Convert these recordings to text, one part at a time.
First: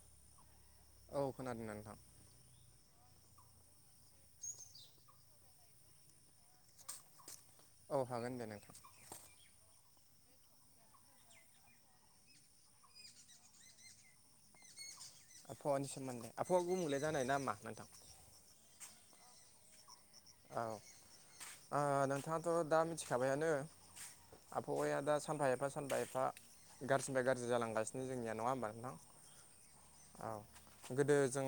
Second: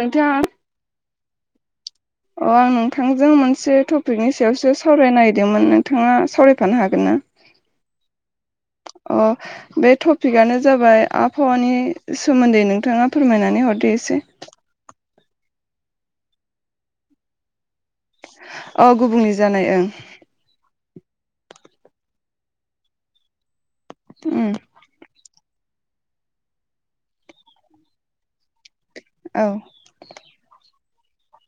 नोंथां औ खोनादोंना नोंथां? अ आं नोंथांजों मोनसे टपिकनि सायावसो सावरायनो नागिरदोंमोन नोंथाङा सावरायफानो हागोन ना? औ हागोन दे नोंथां अ बे टपिकआनो जाबाय आबहावानि सोमोन्दै नोंथाङा फोरमायनानै हरदो एसे आबहावानि सोमोन्दै आबहावा गुबुंलाय जानाय ना मा नोंथां? औ गुबुंले जानाय ओं औ नोंथाङाथ' दा मिथिखाबायानो उम आबहावाया दा सानफा एफा सानफा एफा गाज्रिनिफ्राय गाज्रि जालांगासिनो जोंनिया नङा होमबा नोंथां? औ औ गोदो जों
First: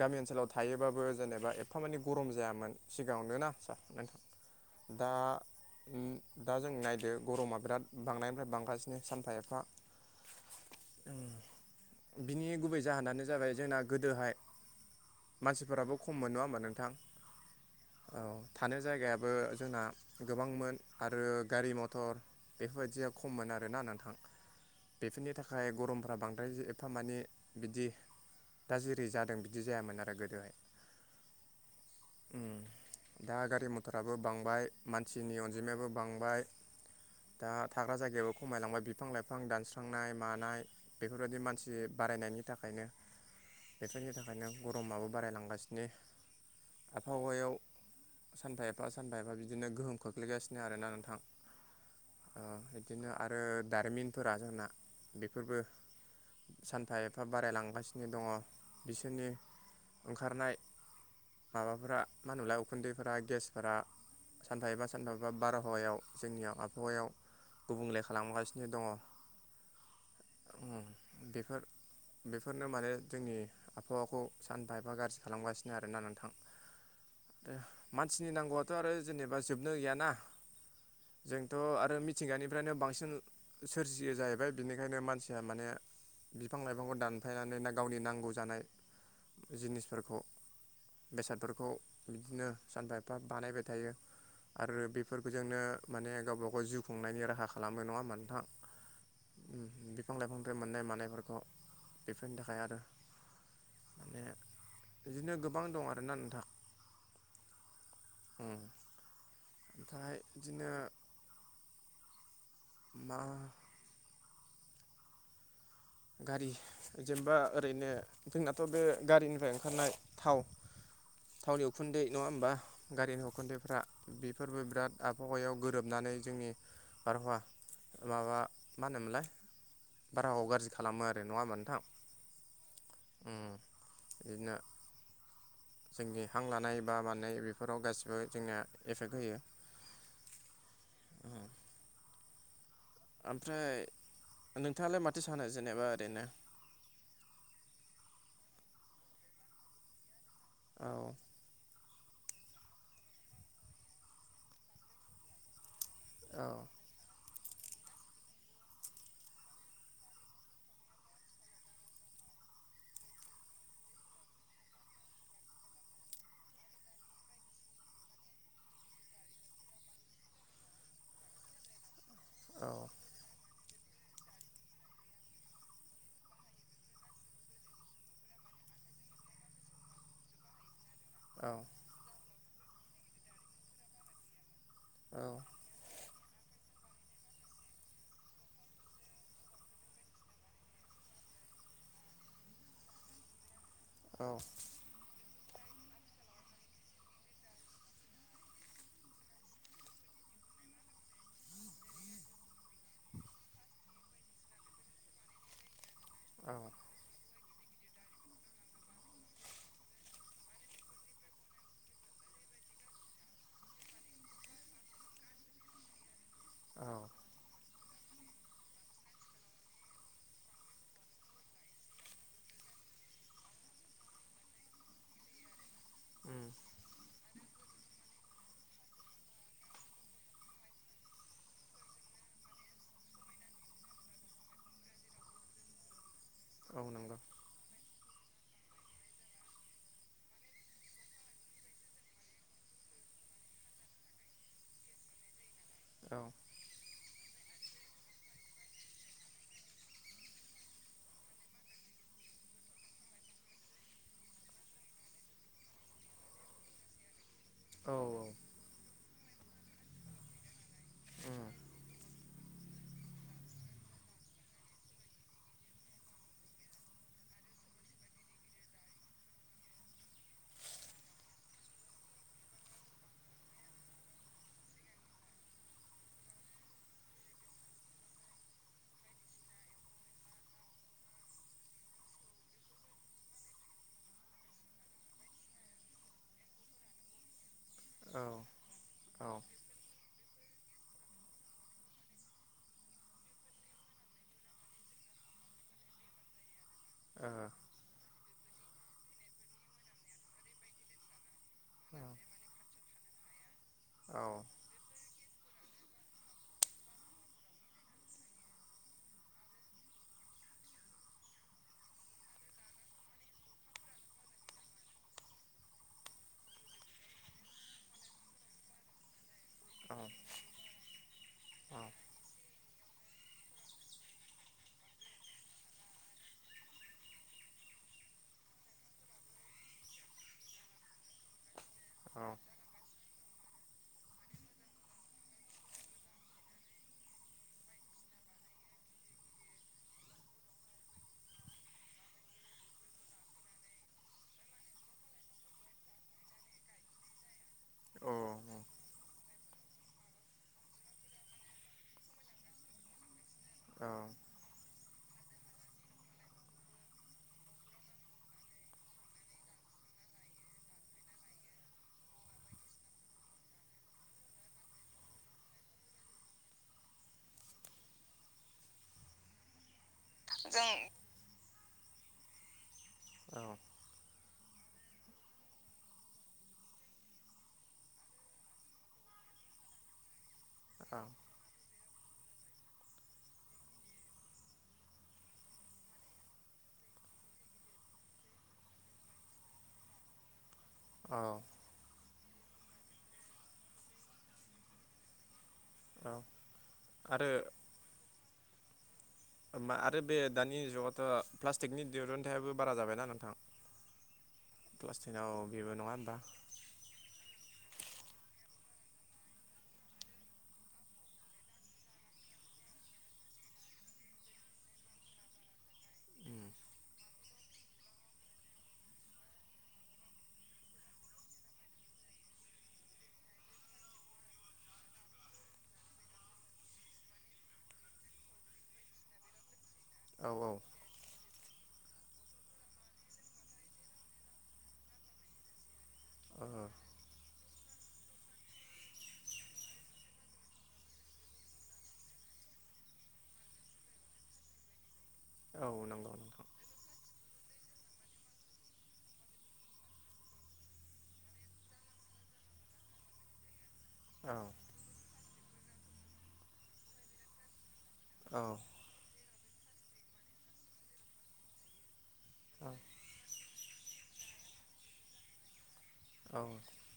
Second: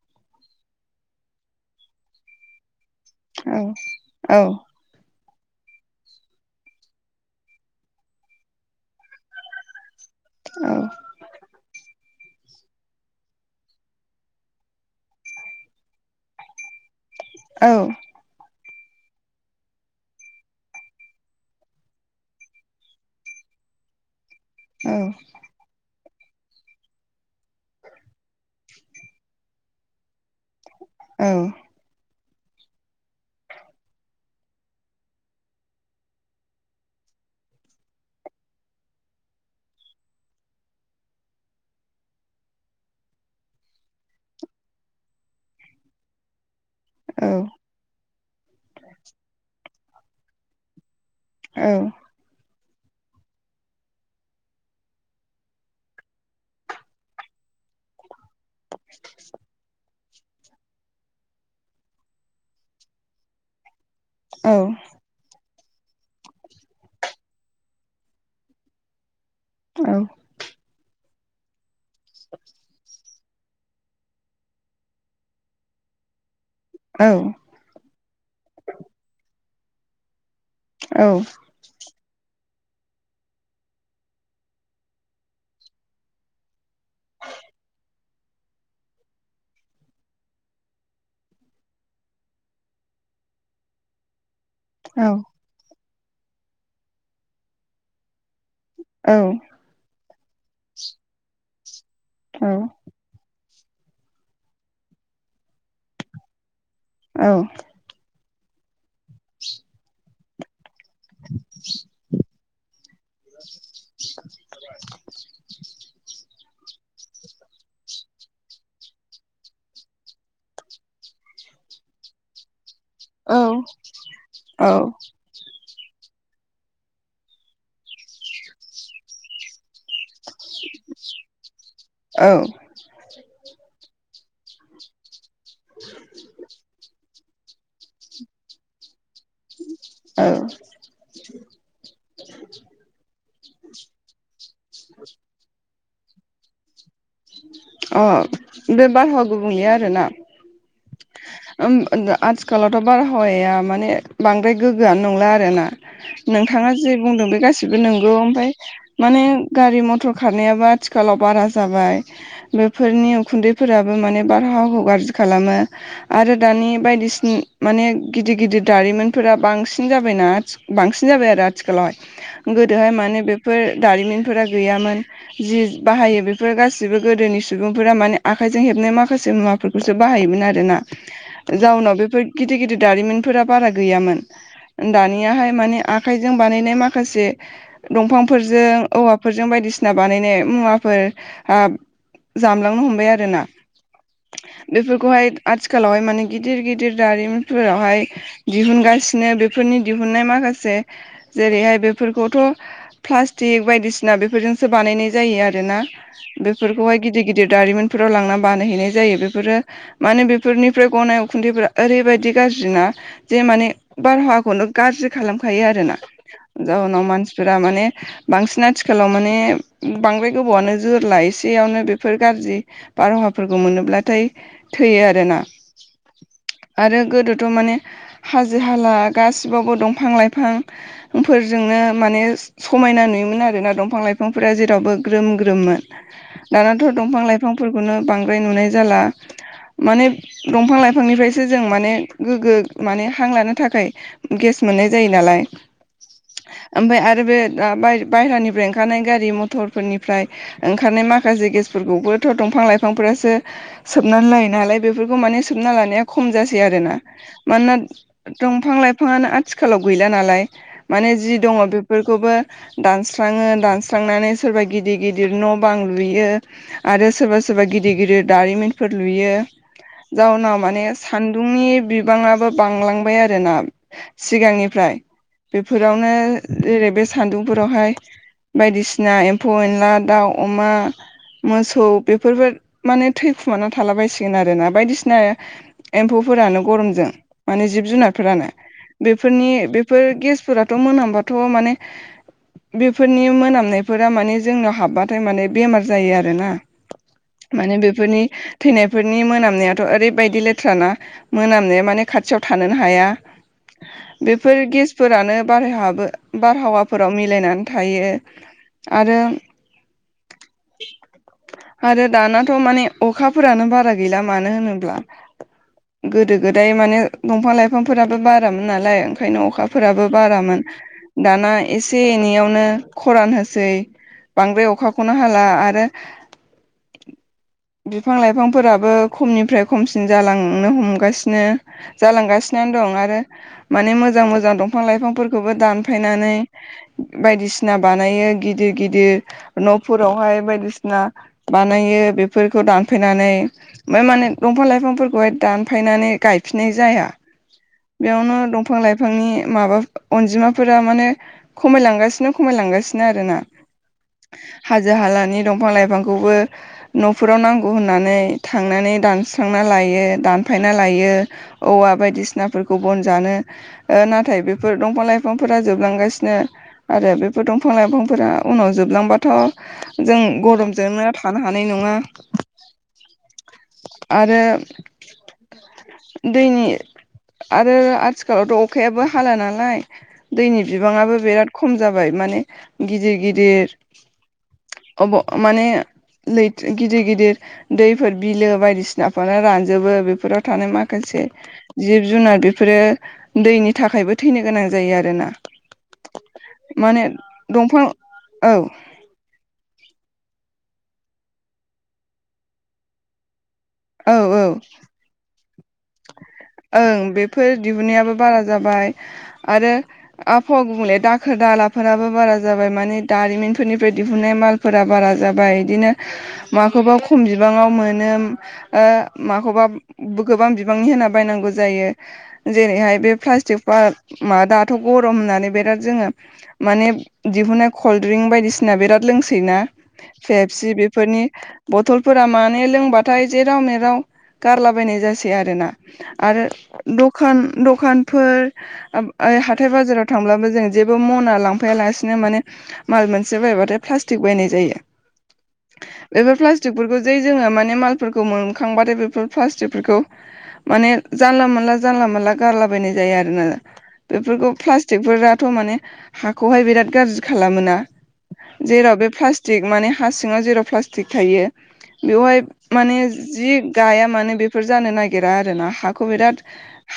गामि ओनसोलाव थायोबाबो जेनेबा एफा मानिे गरम जायामोन सिगाङावनो ना सार नोंथां औ दा दा जों नायदो गरमा बिराद बांनायनिफ्राय बांगासिनो सानफा एफा औ उम बिनि गुबै जाहोनानो जाबाय जोंना गोदोहाय मानसिफोराबो खम मोन नङा होमा नोंथां! औ औ थानाय जायगायाबो जोंना गोबांमोन, आरो गारि मथर बेफोरबायदिया खममोन आरोना नोंथां औ बेफोरनि था खाय गरमफ्रा बांद्राय एफा माने बिदि दा जेरै जादों बिदि जायामोन आरो गोदोहाय। औ उम दा गारि मथराबो बांबाय मानसिनि अनजिमायाबो बांबाय। दा थाग्रा जायगाबो खमायलांबाय बिफां लाइफां दानस्रांनाय मानाय बेफोरबायदि मानसि बारायनायनि थाखायनो बेफोरनि थाखायनो गरमाबो बारायलांगासिनो। औ आबहावायाव सानफा एफा सानफा एफा बिदिनो गोहोम खोख्लैगासिनो आरोना नोंथां। औ ओ इदिनो आरो दारिमिनफोरा जोंना बेफोरबो सानफा एफा बारायलांगासिनो दङ बिसोरनि ओंखारनाय माबाफोरा मा होनोनलाय उखुन्दैफोरा गेसफोरा सानफा एबा सा नफा एफा बारहावायाव जोंनियाव आबहावायाव गुबुंले खालामगासिनो दङ औ ओम बेफोर बेफोरनो माने जोंनि आबहावाखौ सानफा एफा गाज्रि खालामगासिनो आरोना नोंथां औ ओ मानसिनि नांगौआथ' आरो जेनेबा जोबनो गैयाना जों थ' आरो मिथिंगानिफ्रायनो बांसिन सोरजियो जाहैबाय बिनिखायनो मानसिया माने बिफां लाइफांखौ दानफायनानैनो गावनि नांगौ जानाय जिनिसफोरखौ बेसादफोरखौ बिदिनो सानफा एफा बानायबाय थायो आरो बेफोर जोंनो माने गावबा गाव जिउ खुंनायनि राहा खालामो नङा होनबा नोंथां औ ओम बिफां लाइफांनिफ्राय मोननाय मानायफोरखौ बेफोरनि थाखाय आरो माने बिदिनो गोबां दं आरोना नोंथां औ ओ ओमफ्राय बिदिनो मा [unintelligible] गारि जेनेबा ओरैनो जोंनाथ' बे गारिनिफ्राय ओंखारनाय थाव थावनि उखुन्दै नङा होमबा गारिनि उखुन्दैफ्रा बेफोरबो बिराद आब हावायाव गोरोबनानै जोंनि बारहावा माबा मा होनोमोनलाय बारहाखौ गारजि खालामो आरो नङा होमबा नोंथां औ ओ इदिनो जोंनि हां लानाय बा मानाय बेफोराव गासिबो जोंनिया एफेक्ट होयो [unintelligible] आमफ्राय नोंथाङालाय माथो सानो जेनेबा ओरैनो अ बे बारहावा गुबुंले आरोना औ ओम आ-आथिखालावथ' बारहावाया माने बांद्राय गोग्गोआनो नंला आरोना औ नोंथाङा जे बुंदों बे गासिबो नोंगौ ओमफाय माने गारि मथर खारनायाबो आथिखालाव बारा जाबाय बेफोरनि उखुन्दैफोराबो माने बारहावखौ गाज्रि खालामो आरो दानि बायदिसिन माने गिदिर गिदिर दारिमिनफोरा बांसिन जाबायना आथि बांसिन जाबाय आरो आथिखालावहाय औ गोदोहाय माने बे फोर दारिमिनफोरा गैयामोन जि बाहायो बेफोर गासि बो गोदोनि सुबुंफोरा माने आखाइजों हेबनाय माखासे मुवाफोरखौसो बाहायोमोन आरोना औ जाउनाव बेफोर गिदिर गिदिर दारिमिनफोरा बारा गैयामोन दानियाहाय माने आखाइजों बानायनाय माखासे दंफांफोरजों औवाफोरजों बायदिसिना बानायनाय मुवाफोर हाब जामलांनो हमबाय आरोना औ बेफोरखौहाय आथिखालावहाय माने गिदिर गिदिर दारिमिनफोरावहाय दिहुनगासिनो बेफोरनि दिहुननाय माखासे जेरैहाय बेफोरखौथ' प्लास्टिक बायदिसिना बेफोरजों सो बानायनाय जायो आरोना औ बेफोरखौहाय गिदिर गिदिर दारिमिनफोराव लांनानै बानायहैनाय जायो बेफोरो माने बेफोरनिफ्राय गनाय उखुन्दैफ्रा ओरैबायदि गाज्रि ना जे माने बारहावाखौनो गाज्रि खालामखायो आरोना औ जाउनाव मानसिफोरा माने बांसिन आथिखालाव माने बांद्राय गोबावआनो जोरला एसेयावनो बेफोर गाज्रि बारहावाफोरखौ मोनोब्लाथाय थैयो आरो ना उम आरो गोदोथ' माने हाजो हाला गासिबावबो दंफां- लाइफां -फोरजोंनो माने समायना नुयोमोन आरोना दंफां- लाइफांफोरा जेरावबो ग्रोम ग्रोममोन। औ दानाथ' नंगौ दंफां लाइफांफोरखौनो बांद्राय नुनाय जाला माने दंफां -लाइफांनिफ्रायसो जों माने गोग्गो माने हां लानो थाखाय गेस मोननाय जायो नालाय औ ओमफ्राय आरो बे बा- बायहेरानिफ्राय ओंखारनाय गारि मथरफोरनिफ्राय ओंखारनाय माखासे गेसफोरखौबोथ' दंफां- लाइफांफोरासो सोबनानै लायो नालाय बेफोरखौ माने सोबना लानाया खम जासै आरोना मानोना औ दंफां- लाइफाङानो आथिखालाव गैला नालाय माने जि उम दङ बेफोरखौबो दानस्राङो दानस सुस्रांनानै सोरबा गिदिर - गिदिर न' न' बां लुयो आरो सोरबा सोरबा गिदिर गिदिर दारिमिनफोर लुयो। जाउनाव माने सान्दुंनि बिबाङाबो बांलांबाय आरोना सिगांनिफ्राय बेफोरावनो जेरै बे सान्दुंफोरावहाय बायदिसिना एम्फौ - एनला दाउ, अमा मोसौ बेफोरबो माने थैखुमाना थालाबायसिगोन आरोना बायदिसिना एम्फौफोरानो गरमजों माने जिब - औ जुनारफोरानो ओ औ बेफोरनि बे बेफोर गेसफोराथ' मोनामबाथ' माने बेफोरनि मोनामनायफोरा माने जोंनाव हाबबाथाय माने बेमार जायो आरोना। [unintelligible] माने बेफोरनि थैनायफोरनि मोनामनायाथ' ओरैबायदि लेथ्राना? मोनामनाया माने खाथियाव थानोनो हाया। बेफोर गेस फोरानो बारहाबो बारहावाफोराव मिलायनानै थायो आरो आरो दानाथ' माने अखाफोरानो बारा गैला मानो होनोब्ला गोदो गोदाय माने दंफां लाइफांफोराबो बारामोन नालाय ओंखायनो अखा औ फोराबो बारामोन। दाना एसे एनैयावनो खरान होसै बांद्राय अखा -खौनो हाला आरो [unintelligible] बिफां -लाइफांफोराबो खमनिफ्राय खमसिन जालांनो हमगासिनो। औ औ जालांगासिनो दं आरो माने मोजां मोजां दंफां- लाइफांफोरखौबो दानफायनानै बायदिसिना बानायो गिदिर-गिदिर न'फोरावहाय बायदिसिना बानायो बेफोरखौ दानफायनानै। ओमफ्राय माने दंफां- लाइफांफोरखौहाय दानफायनानै गायफिननाय जाया। जों औ बेयावनो दंफां -लाइफांनि माबा अनजिमाफोरा माने खमायलांगासिनो खमायलांगासिनो आरो ना। औ। हाजो- हालानि दंफां-लाइफांखौबो न'फोराव नांगौ होननानै थांनानै दानस्रांना लायो दानफायना लायो। औवा बायदिसिनाफोरखौ बन जानो ओ नाथाय बेफोर दंफां-लाइफांफोरा जोबलांगासिनो आरो बेफोर दंफां -लाइफांफोरा उनाव जोबलांबाथ' जों गरमजोंनो थानो हानाय नङा आरो दैनि आरो आथिखालावथ' अखायाबो हाला नालाय दैनि बिबाङाबो बिराद खम जाबाय माने गिदिर गिदिर [unintelligible] अब माने लैथ गिदिर गिदिर दैफोर बिलो बायदिसिनाफ्रानो रानजोबो बेफोराव थानाय माख खासे जिब जुनार बेफोरो दैनि थाखायबो थैनो गोनां जायो आरोना। माने आरो दंफां औ। होमबा आरो बे दानि जुगावथ' प्लास्टिकनि दिरुन्थाय आबो बारा जाबायना नोंथां? औ औ। क्लास टेनाव बेबो नङा होमबा? ओं बेफोर दिहुननायाबो बारा जाबाय आरो आबहावा गुबुंले दाखोर दालाफोराबो बारा जाबाय माने दारिमिनफोरनिफ्राय दिहुननाय माल फोरा बारा जाबाय इदिनो माखौबा खम बिबाङाव मोनो ओ माखौबा गोबां बिबांनि होना बायनांगौ जायो। जेरैहाय बे प्लास्टिकफ्रा मा दाथ' गरम होननानै बिराद जोङो माने दिहुनाय कल्डड्रिंक बायदिसिना बिराद लोंसोयो ना? औ पेफसि बे फोरनि बथलफोरा माने लोंबाथाय जेराव मेराव गारलाबायनाय जासै आरोना। आरो औ दखान दखानफोर आम आ हाथाय बाजाराव थांब्लाबो जों जेबो मना लांफायालासिनो माने माल मोनसे बायबाथाय प्लास्टिक बायनाय जायो। औ नंगौ बेफोर नोंथां। प्लास्टिकफोरखौ जै जोङो माने मालफोरखौ मोनखांबाथाय बेफोर प्लास्टिकफोरखौ माने जानला मोनला जानला मोनला गारलाबायनाय जायो आरो ना औ बेफोरखौ प्लास टिक फोराथ' माने हाखौहाय बिराद गाज्रि खालामोना औ जेराव बे प्लास्टिक टिक माने हा सिङाव जेराव प्लास्टिक थायो बेवहाय माने जि गाया मानो बेफोर जानो नागिरा आरोना हाखौ औ बिराद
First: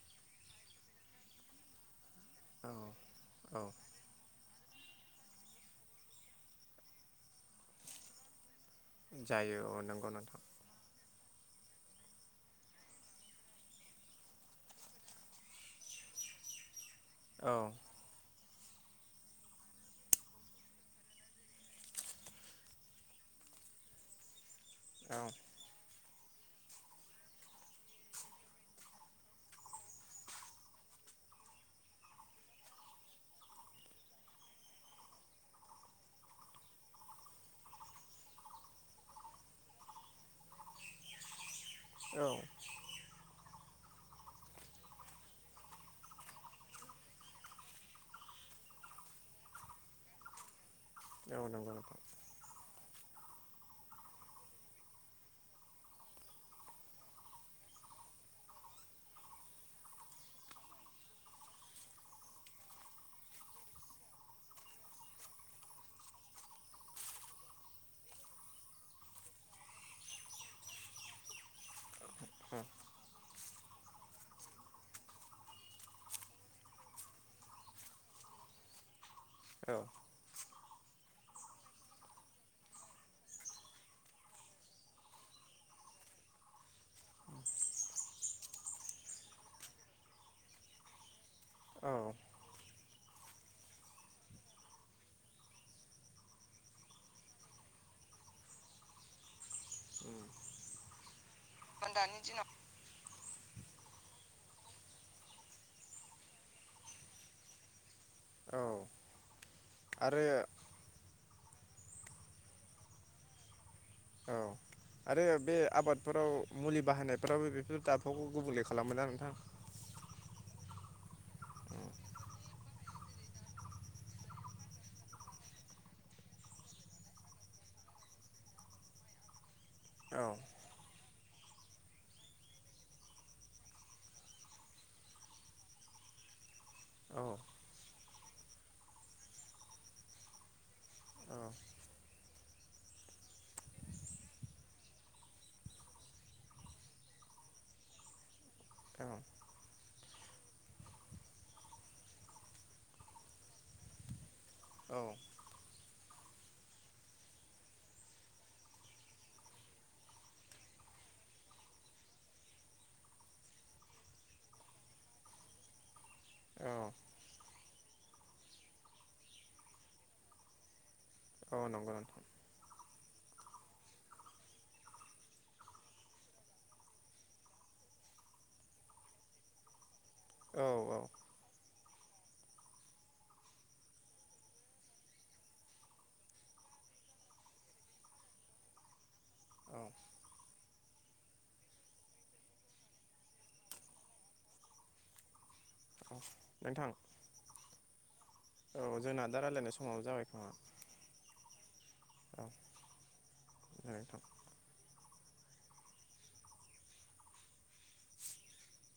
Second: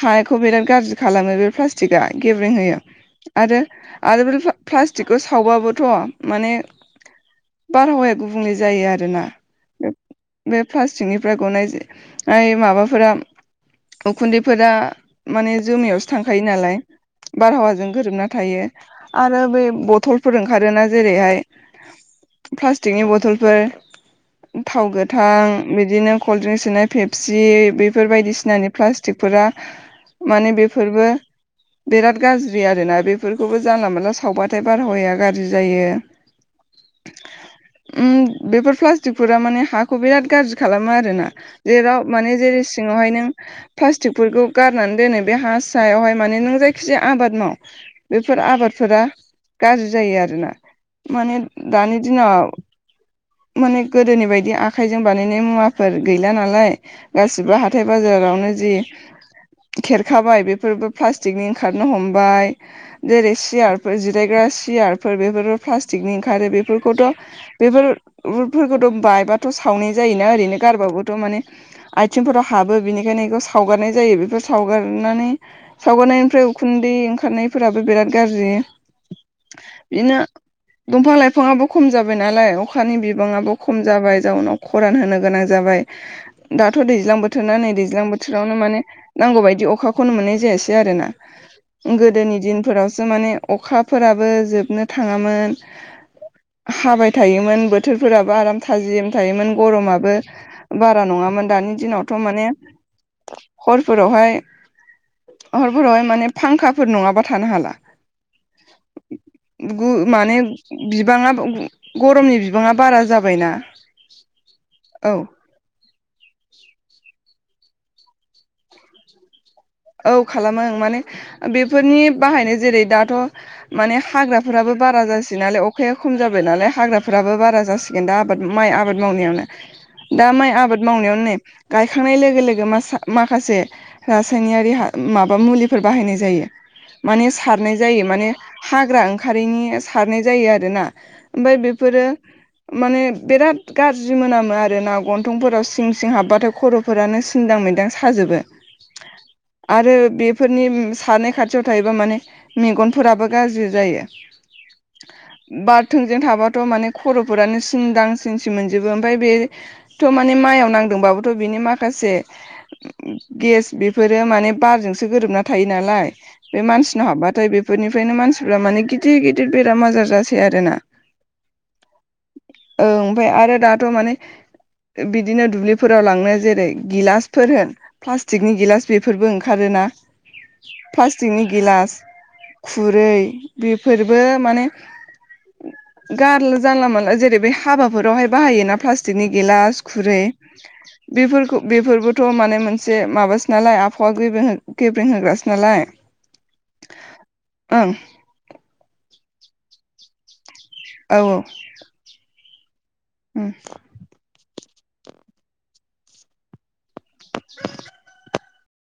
हाखौ बिराद गाज्रि खालामो बे प्लास्टिकआ गेब्रेें औ होयो। आरो औ आरो बे प्लास्टिकखौ सावबाबोथ' माने बारहावाया गुबुंले जायो आरोना जायो औ नंगौ नोंथां बे प्लास्टिकनिफ्राय गनाय ओइ माबाफोरा उखुन्दैफोरा माने जोमैयावसो थांखायो नालाय औ बारहावाजों गोरोबना थायो। आरो बे बथलफोर ओंखारोना जेरैहाय प्लास्टिकनि बथलफोर थाव औ गोथां बिदिनो कल्ड्रिंक्स सोनाय फेपसि बेफोरबायदि सिनानि प्लास्टिकफोरा माने बेफोरबो बिराद गाज्रि आरोना बेफोरखौबो जानला मोनला सावबाथाय बारहावाया गाज्रि जायो। [inaudible] उम बेफोर प्लास्टिकफोरा माने हाखौ बिराद गाज्रि खालामो आरोना। जेराव औ माने जेरै सिङावहाय नों प्लास्टिकफोरखौ गारनानै दोनो बे हा सायावहाय माने नों जायखिजाया आबाद माव बेफोर आबादफोरा गाज्रि जायो आरोना। माने औ नंगौ दानि नोंथां दिनाव माने गोदोनि बायदि आखाइजों बानायनाय मुवाफोर गैला नालाय गासिबो हाथाय बाजार रावनो जि खेरखाबाय बेफोरबो प्लास्टिकनि ओंखारनो हमबाय। जेरै सियारफोर जिरायग्रा सियारफोर बेफोरबो प्लास्टिकनि ओंखारो बेफोरखौथ' बेफोर उलटफोरखौथ' बायबाथ' सावनाय जायोना ओरैनो गारबाबोथ' माने आइथिंफोराव हाबो बिनिखायनो बेखौ सावगारनाय जायो बेफोर सावगारनानै सावगारनायनिफ्राय उखुन्दै ओंखारनायफोराबो बिराद गाज्रि। औ बिदिनो दंफां लाइफाङाबो खम जाबाय नालाय अखानि बिबाङाबो खम जाबाय जाउनाव खरान होनो गोनां जाबाय दाथ' दैज्लां बोथोरा नै दैज्लां बोथोरावनो माने नांगौ बायदि अखाखौनो मोननाय जायासै आरोना। औ गोदोनि दिनफोरावसो माने अखाफोराबो जोबनो थाङामोन। हाबाय थायोमोन बोथोरफोराबो आराम थाजिम थायोमोन गरमाबो बारा नङामोन दानि दिनावथ' माने हरफोरावहाय हरफोरावहाय माने फांखाफोर नङाबा थानो हाला औ गु आरो माने बिबाङा गरमनि बिबाङा बारा जाबायना औ औ आरो बे आबादफोराव मुलि बाहायनायफ्रावबो बेफोर दाबफावखौ गुबुंले खालामो ना नोंथां औ खालामो ओं माने बेफोरनि बाहायनो जेरै दाथ' माने हाग्राफोराबो बारा जासै नालाय अखाया खम जाबाय नालाय हाग्राफोराबो बारा जासिग गेनदा आबाद माइ आबाद मावनायावनो औ दा माइ आबाद मावनायावनो नै गायखांनाय लोगो लोगो मास माखासे रासायनियारि माबा मुलिफोर बाहायनाय जायो औ माने सारनाय जायो माने हाग्रा ओंखारैनि सारनाय जायो आरोना औ ओमफ्राय बेफोरो माने बिराद गाज्रि मोनामो आरो ना गन्थंफोराव सिं सिं हाबबाथाय खर' फोरानो सिन्दां मैदां साजोबो आरो बेफोरनि सारनाय खाथियाव थायोबा माने मेगनफोराबो गाज्रि जायो औ बारथोंजों थाबाथ' माने खर'फोरानो सिन दां सिन सि मोनजोबो ओमफ्राय बे थ' माने माइआव नांदोंबाबोथ' बिनि माखासे गेस बेफोरो माने बारजोंसो गोरोबना थायो नालाय बे औ मानसिनो हाबबाथाय बेफोरनिफ्रायनो मानसिफ्रा माने गिदिर गिदिर बेराम आजार जासै आरोना [unintelligible] संग रान ओं ओमफ्राय आरो दाथ' माने बिदिनो दुब्लिफोराव लांनो जेरै गिलासफोर होन थिगनि गिलास बेफोरबो ओंखारोना औ औ प्लास्टिकनि गिलास खुरै बेफोरबो माने गारला जानला मानला जेरै बे हाबाफोरावहाय बाहायोना प्लास्टिकनि गिलास औ खुरै बेफोरखौ बेफोरबोथ' माने मोनसे एसे माबासो नालाय आबहावा गेब्रेें होग्रासो नालाय औ नोंथां ओं औ जोंना दा रायज्लायनाय समावबो जाबाय खोमा औ औ औ उम नोंथां